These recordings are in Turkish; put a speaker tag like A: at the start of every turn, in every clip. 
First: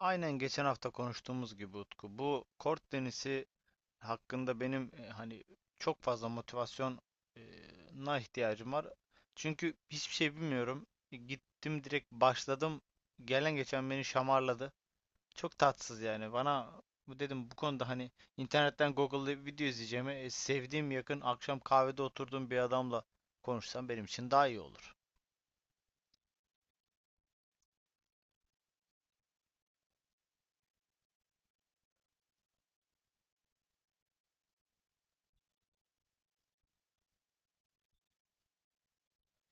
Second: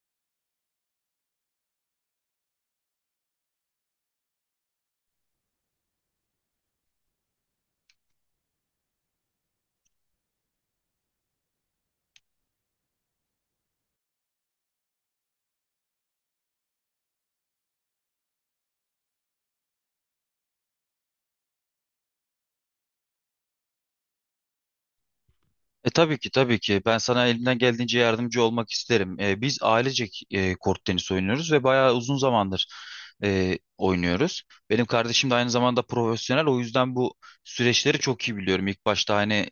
A: Aynen geçen hafta konuştuğumuz gibi Utku, bu kort tenisi hakkında benim hani çok fazla motivasyona ihtiyacım var. Çünkü hiçbir şey bilmiyorum. Gittim direkt başladım. Gelen geçen beni şamarladı. Çok tatsız yani. Bana bu dedim bu konuda hani internetten Google'da video izleyeceğime sevdiğim yakın akşam kahvede oturduğum bir adamla konuşsam benim için daha iyi olur.
B: Tabii ki, tabii ki. Ben sana elimden geldiğince yardımcı olmak isterim. Biz ailecek kort tenisi oynuyoruz ve bayağı uzun zamandır oynuyoruz. Benim kardeşim de aynı zamanda profesyonel. O yüzden bu süreçleri çok iyi biliyorum. İlk başta hani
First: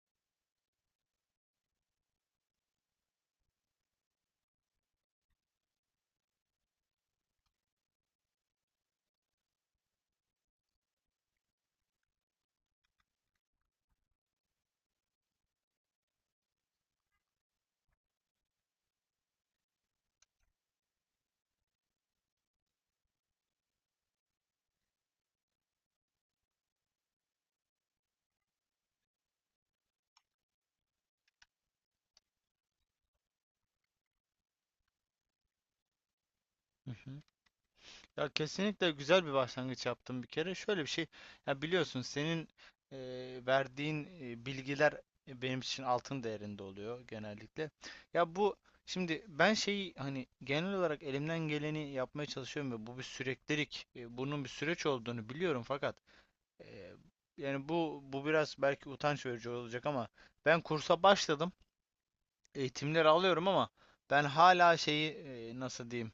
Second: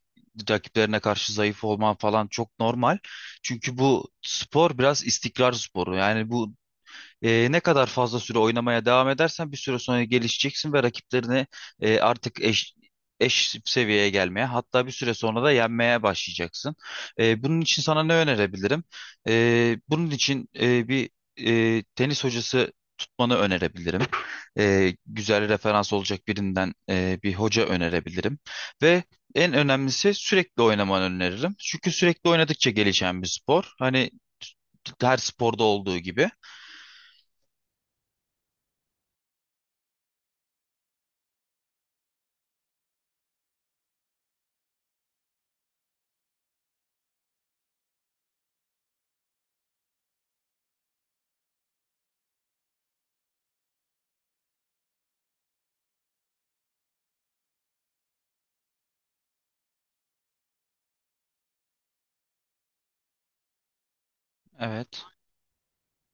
B: rakiplerine karşı zayıf olman falan çok normal. Çünkü bu spor biraz istikrar sporu. Yani ne kadar fazla süre oynamaya devam edersen bir süre sonra gelişeceksin ve rakiplerini artık eş seviyeye gelmeye, hatta bir süre sonra da yenmeye başlayacaksın. Bunun için sana ne önerebilirim? Bunun için tenis hocası tutmanı önerebilirim. Güzel referans olacak birinden bir hoca önerebilirim. Ve en önemlisi sürekli oynamanı öneririm. Çünkü sürekli oynadıkça gelişen bir spor. Hani her sporda olduğu gibi.
A: Ya kesinlikle güzel bir başlangıç yaptım bir kere. Şöyle bir şey, ya biliyorsun senin e, verdiğin bilgiler benim için altın değerinde oluyor genellikle. Ya şimdi ben şeyi hani genel olarak elimden geleni yapmaya çalışıyorum ve bu bir süreklilik, bunun bir süreç olduğunu biliyorum fakat e, yani bu biraz belki utanç verici olacak ama ben kursa başladım, eğitimleri alıyorum ama ben hala
B: Evet.
A: şeyi nasıl diyeyim?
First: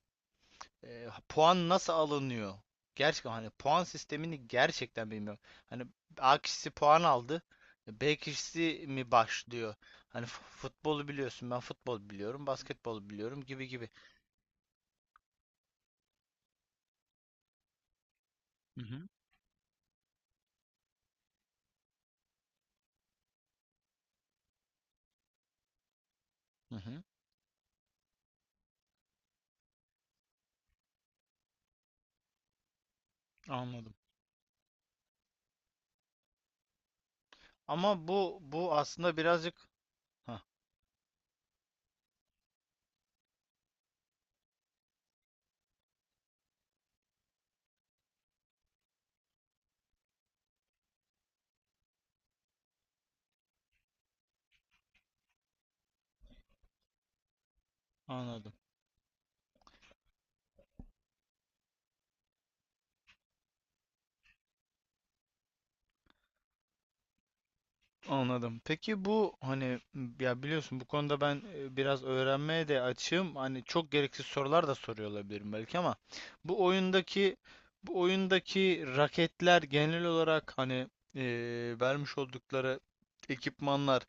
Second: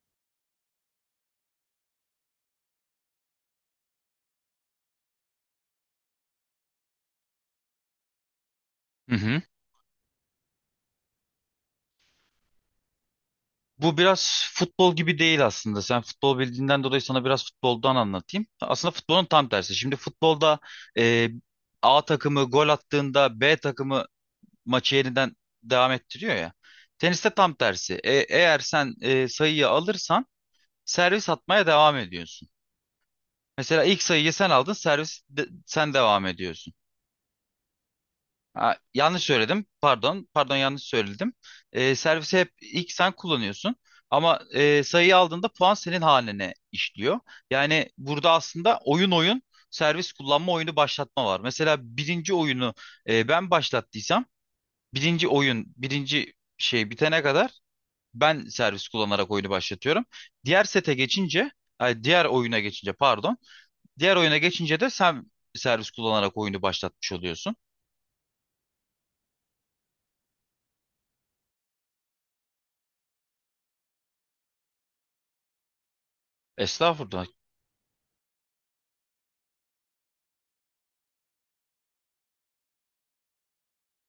A: Puan nasıl alınıyor? Gerçekten hani puan sistemini gerçekten bilmiyorum. Hani A kişisi puan aldı. B kişisi mi
B: Hı hı.
A: başlıyor? Hani futbolu biliyorsun. Ben futbol biliyorum. Basketbol biliyorum gibi gibi.
B: Bu biraz futbol gibi değil aslında. Sen futbol bildiğinden dolayı sana biraz futboldan anlatayım.
A: Hı
B: Aslında
A: hı.
B: futbolun tam tersi. Şimdi futbolda e, A takımı gol attığında B takımı maçı yeniden devam ettiriyor ya.
A: Hı hı.
B: Teniste tam tersi. Eğer sen sayıyı alırsan servis atmaya devam ediyorsun. Mesela
A: Anladım.
B: ilk sayıyı sen aldın, sen devam ediyorsun.
A: Ama bu
B: Ha,
A: aslında
B: yanlış
A: birazcık.
B: söyledim. Pardon.
A: Hah.
B: Pardon, yanlış söyledim. Servisi hep ilk sen kullanıyorsun. Ama sayıyı aldığında puan senin haline işliyor. Yani burada aslında oyun servis kullanma, oyunu başlatma var. Mesela birinci oyunu ben başlattıysam birinci oyun, birinci şey bitene kadar ben
A: Anladım.
B: servis kullanarak oyunu başlatıyorum. Diğer sete geçince diğer oyuna geçince pardon. Diğer oyuna geçince de sen servis kullanarak oyunu başlatmış oluyorsun.
A: Anladım. Peki bu hani m, ya biliyorsun bu konuda ben biraz öğrenmeye de açığım. Hani çok gereksiz sorular da soruyor olabilirim belki ama bu
B: Estağfurullah.
A: oyundaki bu oyundaki raketler genel olarak hani e, vermiş oldukları ekipmanlar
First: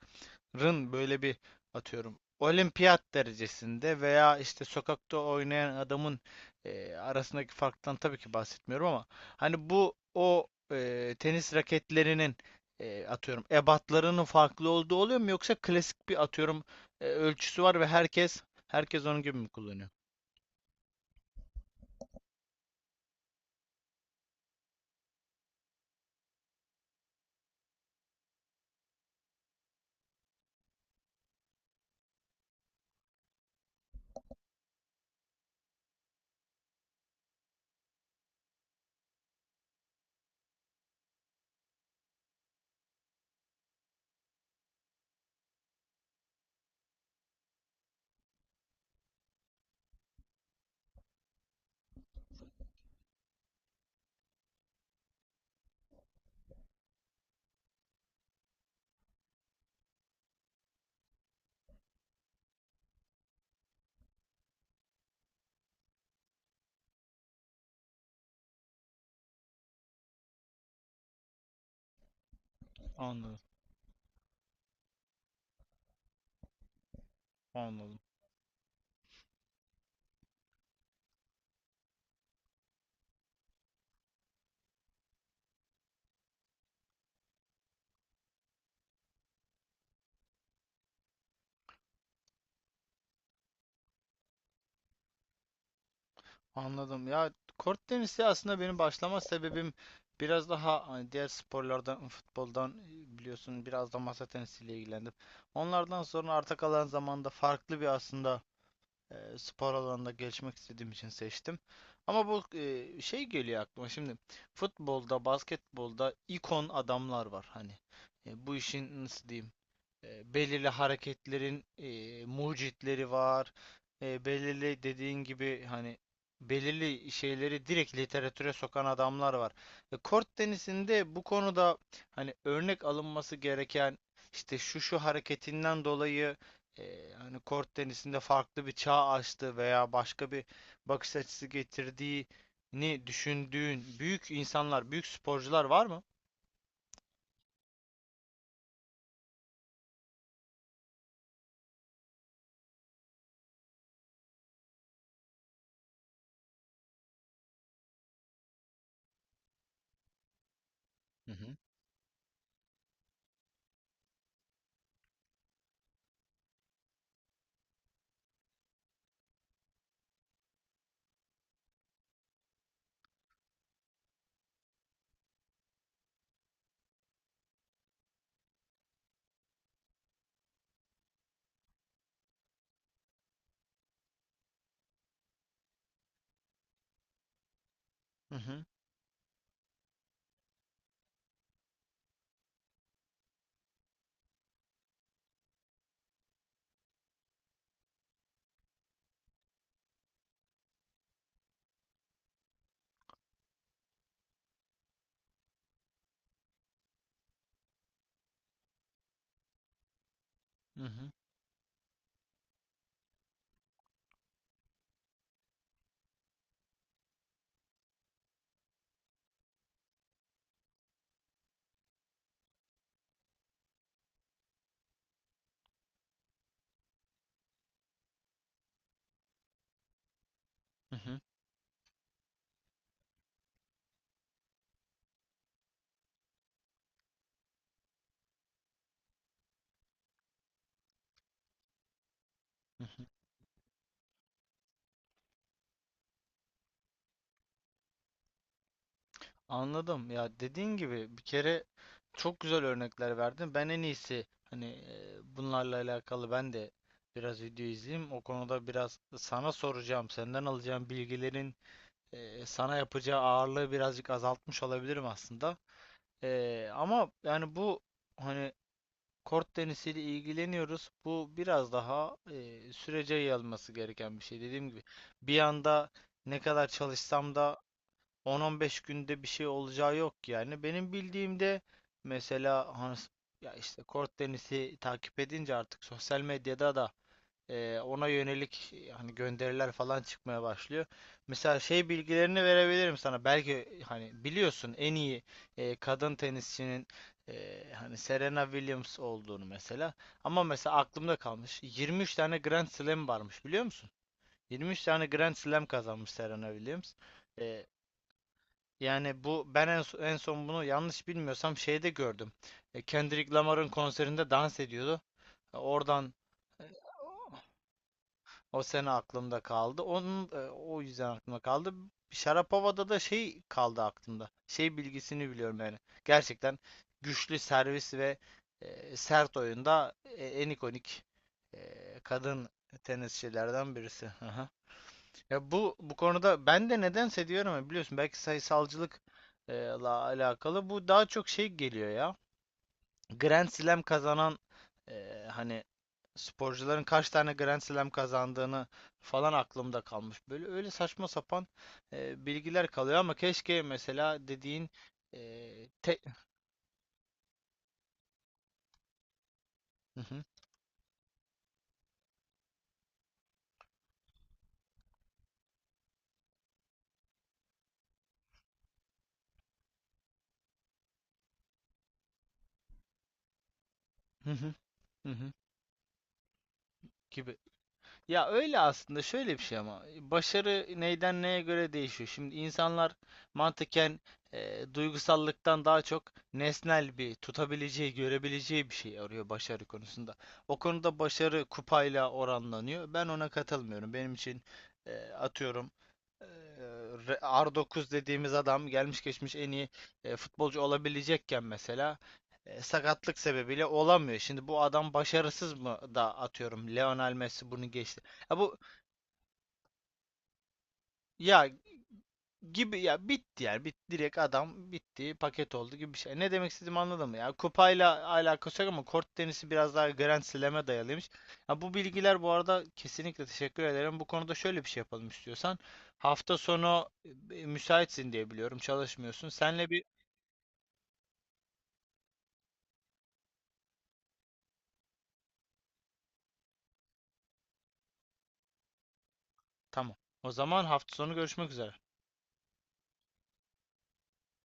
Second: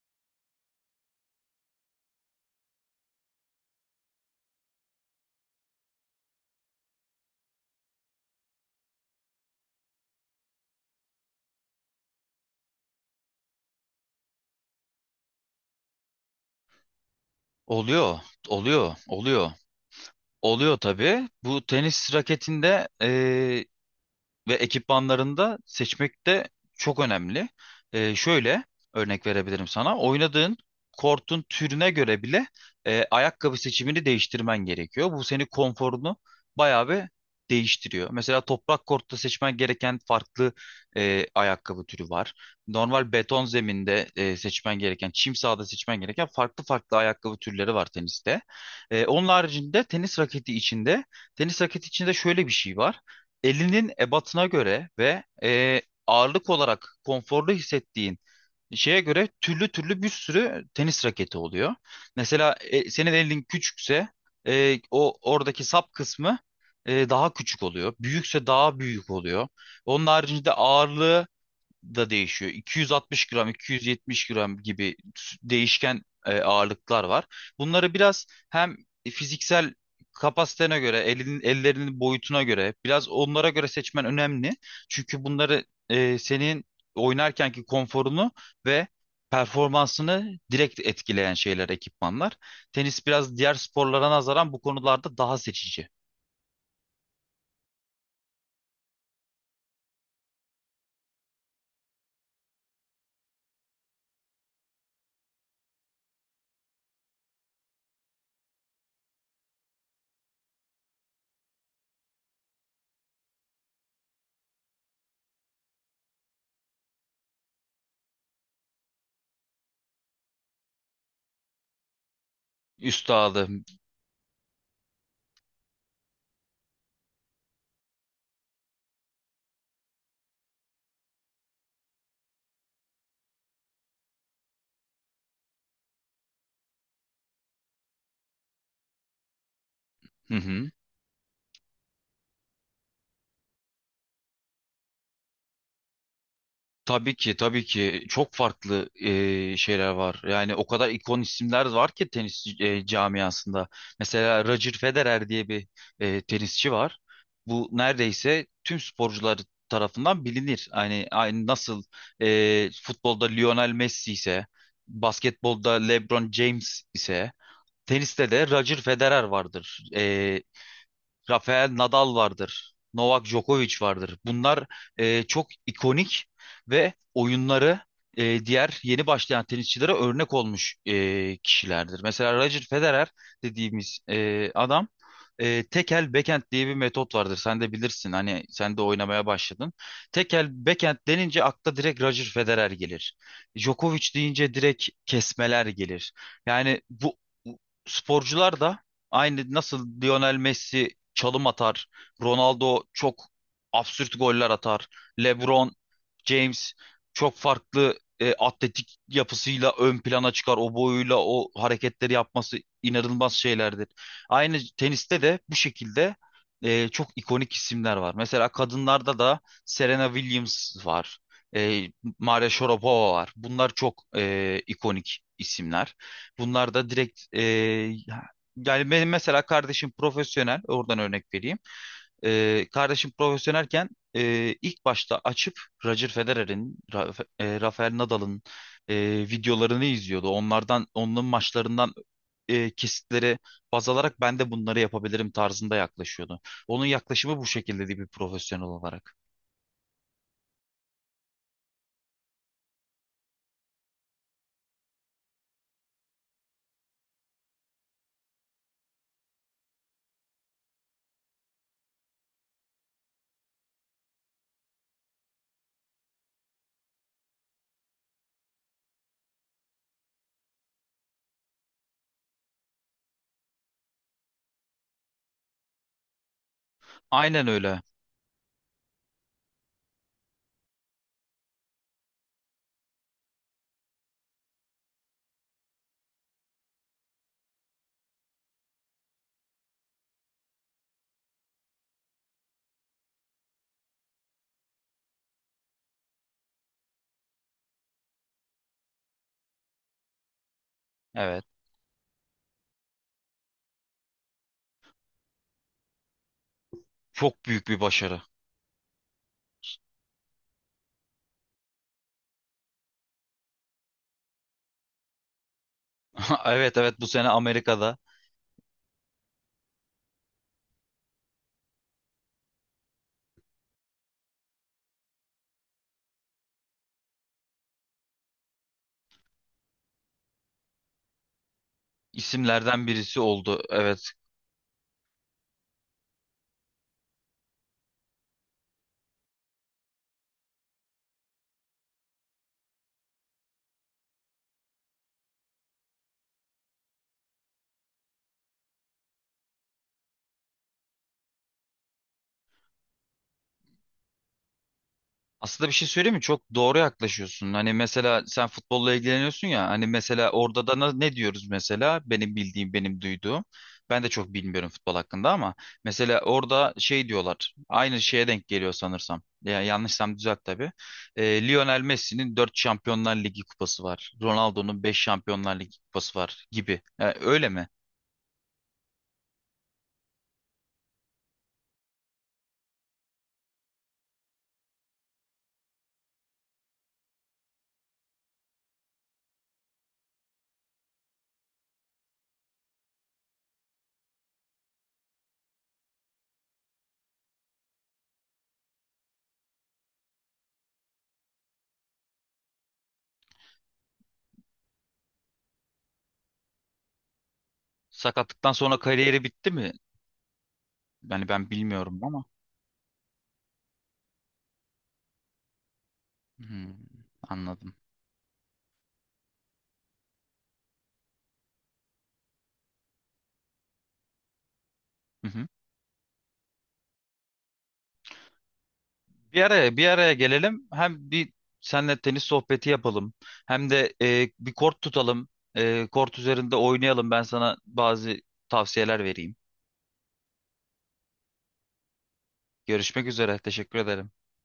A: rın böyle bir atıyorum olimpiyat derecesinde veya işte sokakta oynayan adamın arasındaki farktan tabii ki bahsetmiyorum ama hani bu o tenis raketlerinin atıyorum ebatlarının farklı olduğu oluyor mu yoksa klasik bir atıyorum ölçüsü var ve
B: Oluyor, oluyor,
A: herkes onun gibi mi
B: oluyor.
A: kullanıyor?
B: Oluyor tabii. Bu tenis raketinde ve ekipmanlarında seçmek de çok önemli. Şöyle örnek verebilirim sana. Oynadığın kortun türüne göre bile ayakkabı seçimini değiştirmen gerekiyor. Bu seni, konforunu bayağı bir değiştiriyor. Mesela toprak kortta seçmen gereken farklı ayakkabı türü var. Normal beton zeminde seçmen gereken, çim sahada seçmen gereken farklı farklı ayakkabı türleri var teniste. Onun haricinde tenis raketi içinde şöyle bir şey var: elinin ebatına göre ve ağırlık olarak konforlu hissettiğin şeye göre türlü türlü bir sürü tenis raketi oluyor. Mesela senin elin küçükse o oradaki sap kısmı daha küçük oluyor. Büyükse daha büyük oluyor. Onun haricinde ağırlığı da değişiyor. 260
A: Anladım.
B: gram, 270 gram gibi değişken ağırlıklar var. Bunları
A: Anladım.
B: biraz hem fiziksel kapasitene göre, ellerinin boyutuna göre, biraz onlara göre seçmen önemli. Çünkü bunları senin oynarkenki konforunu ve performansını direkt etkileyen şeyler, ekipmanlar. Tenis biraz diğer sporlara nazaran bu konularda daha seçici.
A: Anladım. Ya kort tenisi aslında benim başlama sebebim biraz daha hani diğer sporlardan, futboldan biliyorsun biraz da masa tenisiyle ilgilendim. Onlardan sonra arta kalan zamanda farklı bir aslında spor alanında gelişmek istediğim için seçtim. Ama bu şey geliyor aklıma şimdi futbolda, basketbolda ikon adamlar var hani. Bu işin nasıl diyeyim? Belirli hareketlerin mucitleri
B: Üstadı.
A: var. Belirli dediğin gibi hani belirli şeyleri direkt literatüre sokan adamlar var. Kort tenisinde bu konuda hani örnek alınması gereken işte şu şu hareketinden dolayı hani kort tenisinde farklı bir çağ açtı veya başka
B: Hı
A: bir
B: hı.
A: bakış açısı getirdiğini düşündüğün büyük insanlar, büyük sporcular var mı?
B: Tabii ki, tabii ki, çok farklı şeyler var. Yani o kadar ikon isimler var ki tenis camiasında. Mesela Roger Federer diye bir tenisçi var. Bu neredeyse tüm sporcular tarafından bilinir. Hani
A: Hı
B: aynı
A: hı.
B: nasıl futbolda Lionel Messi ise, basketbolda LeBron James ise, teniste de Roger Federer vardır. Rafael Nadal vardır. Novak Djokovic vardır. Bunlar çok ikonik ve oyunları diğer yeni başlayan tenisçilere örnek olmuş kişilerdir. Mesela Roger Federer dediğimiz adam, tekel backhand diye bir metot vardır. Sen de bilirsin.
A: Hı
B: Hani
A: hı,
B: sen de oynamaya başladın. Tekel backhand denince akla direkt Roger Federer gelir. Djokovic deyince direkt kesmeler gelir. Yani bu sporcular da aynı nasıl Lionel Messi çalım atar, Ronaldo çok absürt goller atar, LeBron James çok farklı atletik yapısıyla ön plana çıkar. O
A: hı hı,
B: boyuyla o hareketleri yapması inanılmaz şeylerdir. Aynı teniste de bu şekilde çok ikonik isimler var. Mesela kadınlarda da Serena Williams var. E, Maria Sharapova var. Bunlar çok ikonik isimler. Bunlar da direkt yani benim mesela kardeşim profesyonel,
A: hı
B: oradan
A: hı,
B: örnek vereyim. Kardeşim profesyonelken ilk başta açıp Roger Federer'in, Rafael Nadal'ın e, videolarını izliyordu. Onlardan, onların maçlarından
A: hı hı.
B: kesitleri baz alarak ben de bunları yapabilirim tarzında yaklaşıyordu. Onun yaklaşımı bu şekildeydi, bir profesyonel olarak.
A: Anladım. Ya dediğin gibi bir kere çok güzel örnekler verdin. Ben en iyisi hani bunlarla alakalı ben de biraz video izleyeyim. O konuda biraz sana soracağım, senden alacağım bilgilerin sana yapacağı ağırlığı birazcık azaltmış olabilirim aslında. Ama yani bu hani kort tenisiyle ilgileniyoruz. Bu biraz daha sürece yayılması gereken bir şey. Dediğim gibi bir anda ne kadar çalışsam
B: Aynen
A: da
B: öyle.
A: 10-15 günde bir şey olacağı yok yani. Benim bildiğimde mesela Hans, ya işte kort tenisi takip edince artık sosyal medyada da ona yönelik hani gönderiler falan çıkmaya başlıyor. Mesela şey bilgilerini verebilirim sana. Belki hani biliyorsun en iyi kadın tenisçinin hani Serena Williams olduğunu mesela. Ama mesela aklımda
B: Evet.
A: kalmış. 23 tane Grand Slam varmış biliyor musun? 23 tane Grand Slam kazanmış Serena Williams.
B: Çok
A: E,
B: büyük bir başarı.
A: Yani bu ben en son bunu yanlış bilmiyorsam şeyde gördüm. Kendrick Lamar'ın konserinde dans ediyordu. Oradan e,
B: Evet, evet, bu sene Amerika'da
A: o sene aklımda kaldı. O yüzden aklımda kaldı. Şarapova'da da şey kaldı aklımda. Şey bilgisini biliyorum yani. Gerçekten güçlü servis ve sert oyunda en ikonik kadın
B: isimlerden birisi oldu.
A: tenisçilerden
B: Evet.
A: birisi. Ya bu konuda ben de nedense diyorum ya biliyorsun belki sayısalcılık la alakalı bu daha çok şey geliyor ya. Grand Slam kazanan hani sporcuların kaç tane Grand Slam kazandığını falan aklımda kalmış. Böyle öyle saçma sapan bilgiler kalıyor ama keşke mesela dediğin e,
B: Aslında bir şey
A: te-
B: söyleyeyim mi? Çok doğru yaklaşıyorsun. Hani mesela sen futbolla ilgileniyorsun ya. Hani
A: hı hı,
B: mesela orada da ne diyoruz mesela? Benim bildiğim, benim duyduğum. Ben de çok bilmiyorum futbol hakkında, ama mesela orada şey diyorlar. Aynı şeye denk geliyor sanırsam. Ya yanlışsam düzelt tabii. Lionel Messi'nin 4 Şampiyonlar Ligi kupası var,
A: hı hı,
B: Ronaldo'nun beş
A: hı hı
B: Şampiyonlar Ligi kupası var gibi. Yani
A: gibi.
B: öyle mi?
A: Ya öyle aslında şöyle bir şey ama başarı neyden neye göre değişiyor. Şimdi insanlar mantıken duygusallıktan daha çok nesnel bir tutabileceği, görebileceği bir şey arıyor başarı konusunda. O konuda başarı kupayla oranlanıyor. Ben ona katılmıyorum. Benim için atıyorum R9 dediğimiz adam gelmiş geçmiş en iyi futbolcu olabilecekken mesela sakatlık sebebiyle olamıyor. Şimdi bu adam başarısız mı da atıyorum Lionel Messi bunu geçti. Ya
B: Sakatlıktan
A: bu
B: sonra kariyeri bitti mi? Yani
A: ya
B: ben bilmiyorum ama.
A: gibi ya bitti yani direkt adam bitti paket oldu gibi bir şey. Ne demek
B: Hmm,
A: istediğimi anladın mı? Ya
B: anladım.
A: kupayla alakası yok ama kort tenisi biraz daha Grand Slam'e dayalıymış. Ya bu bilgiler bu arada kesinlikle teşekkür ederim. Bu konuda şöyle bir şey yapalım istiyorsan. Hafta sonu müsaitsin diye biliyorum. Çalışmıyorsun.
B: Bir
A: Senle
B: araya
A: bir
B: bir araya gelelim. Hem bir senle tenis sohbeti yapalım. Hem de bir kort tutalım. Kort üzerinde oynayalım. Ben sana bazı tavsiyeler vereyim.
A: tamam. O zaman hafta sonu görüşmek üzere.
B: Görüşmek üzere. Teşekkür ederim.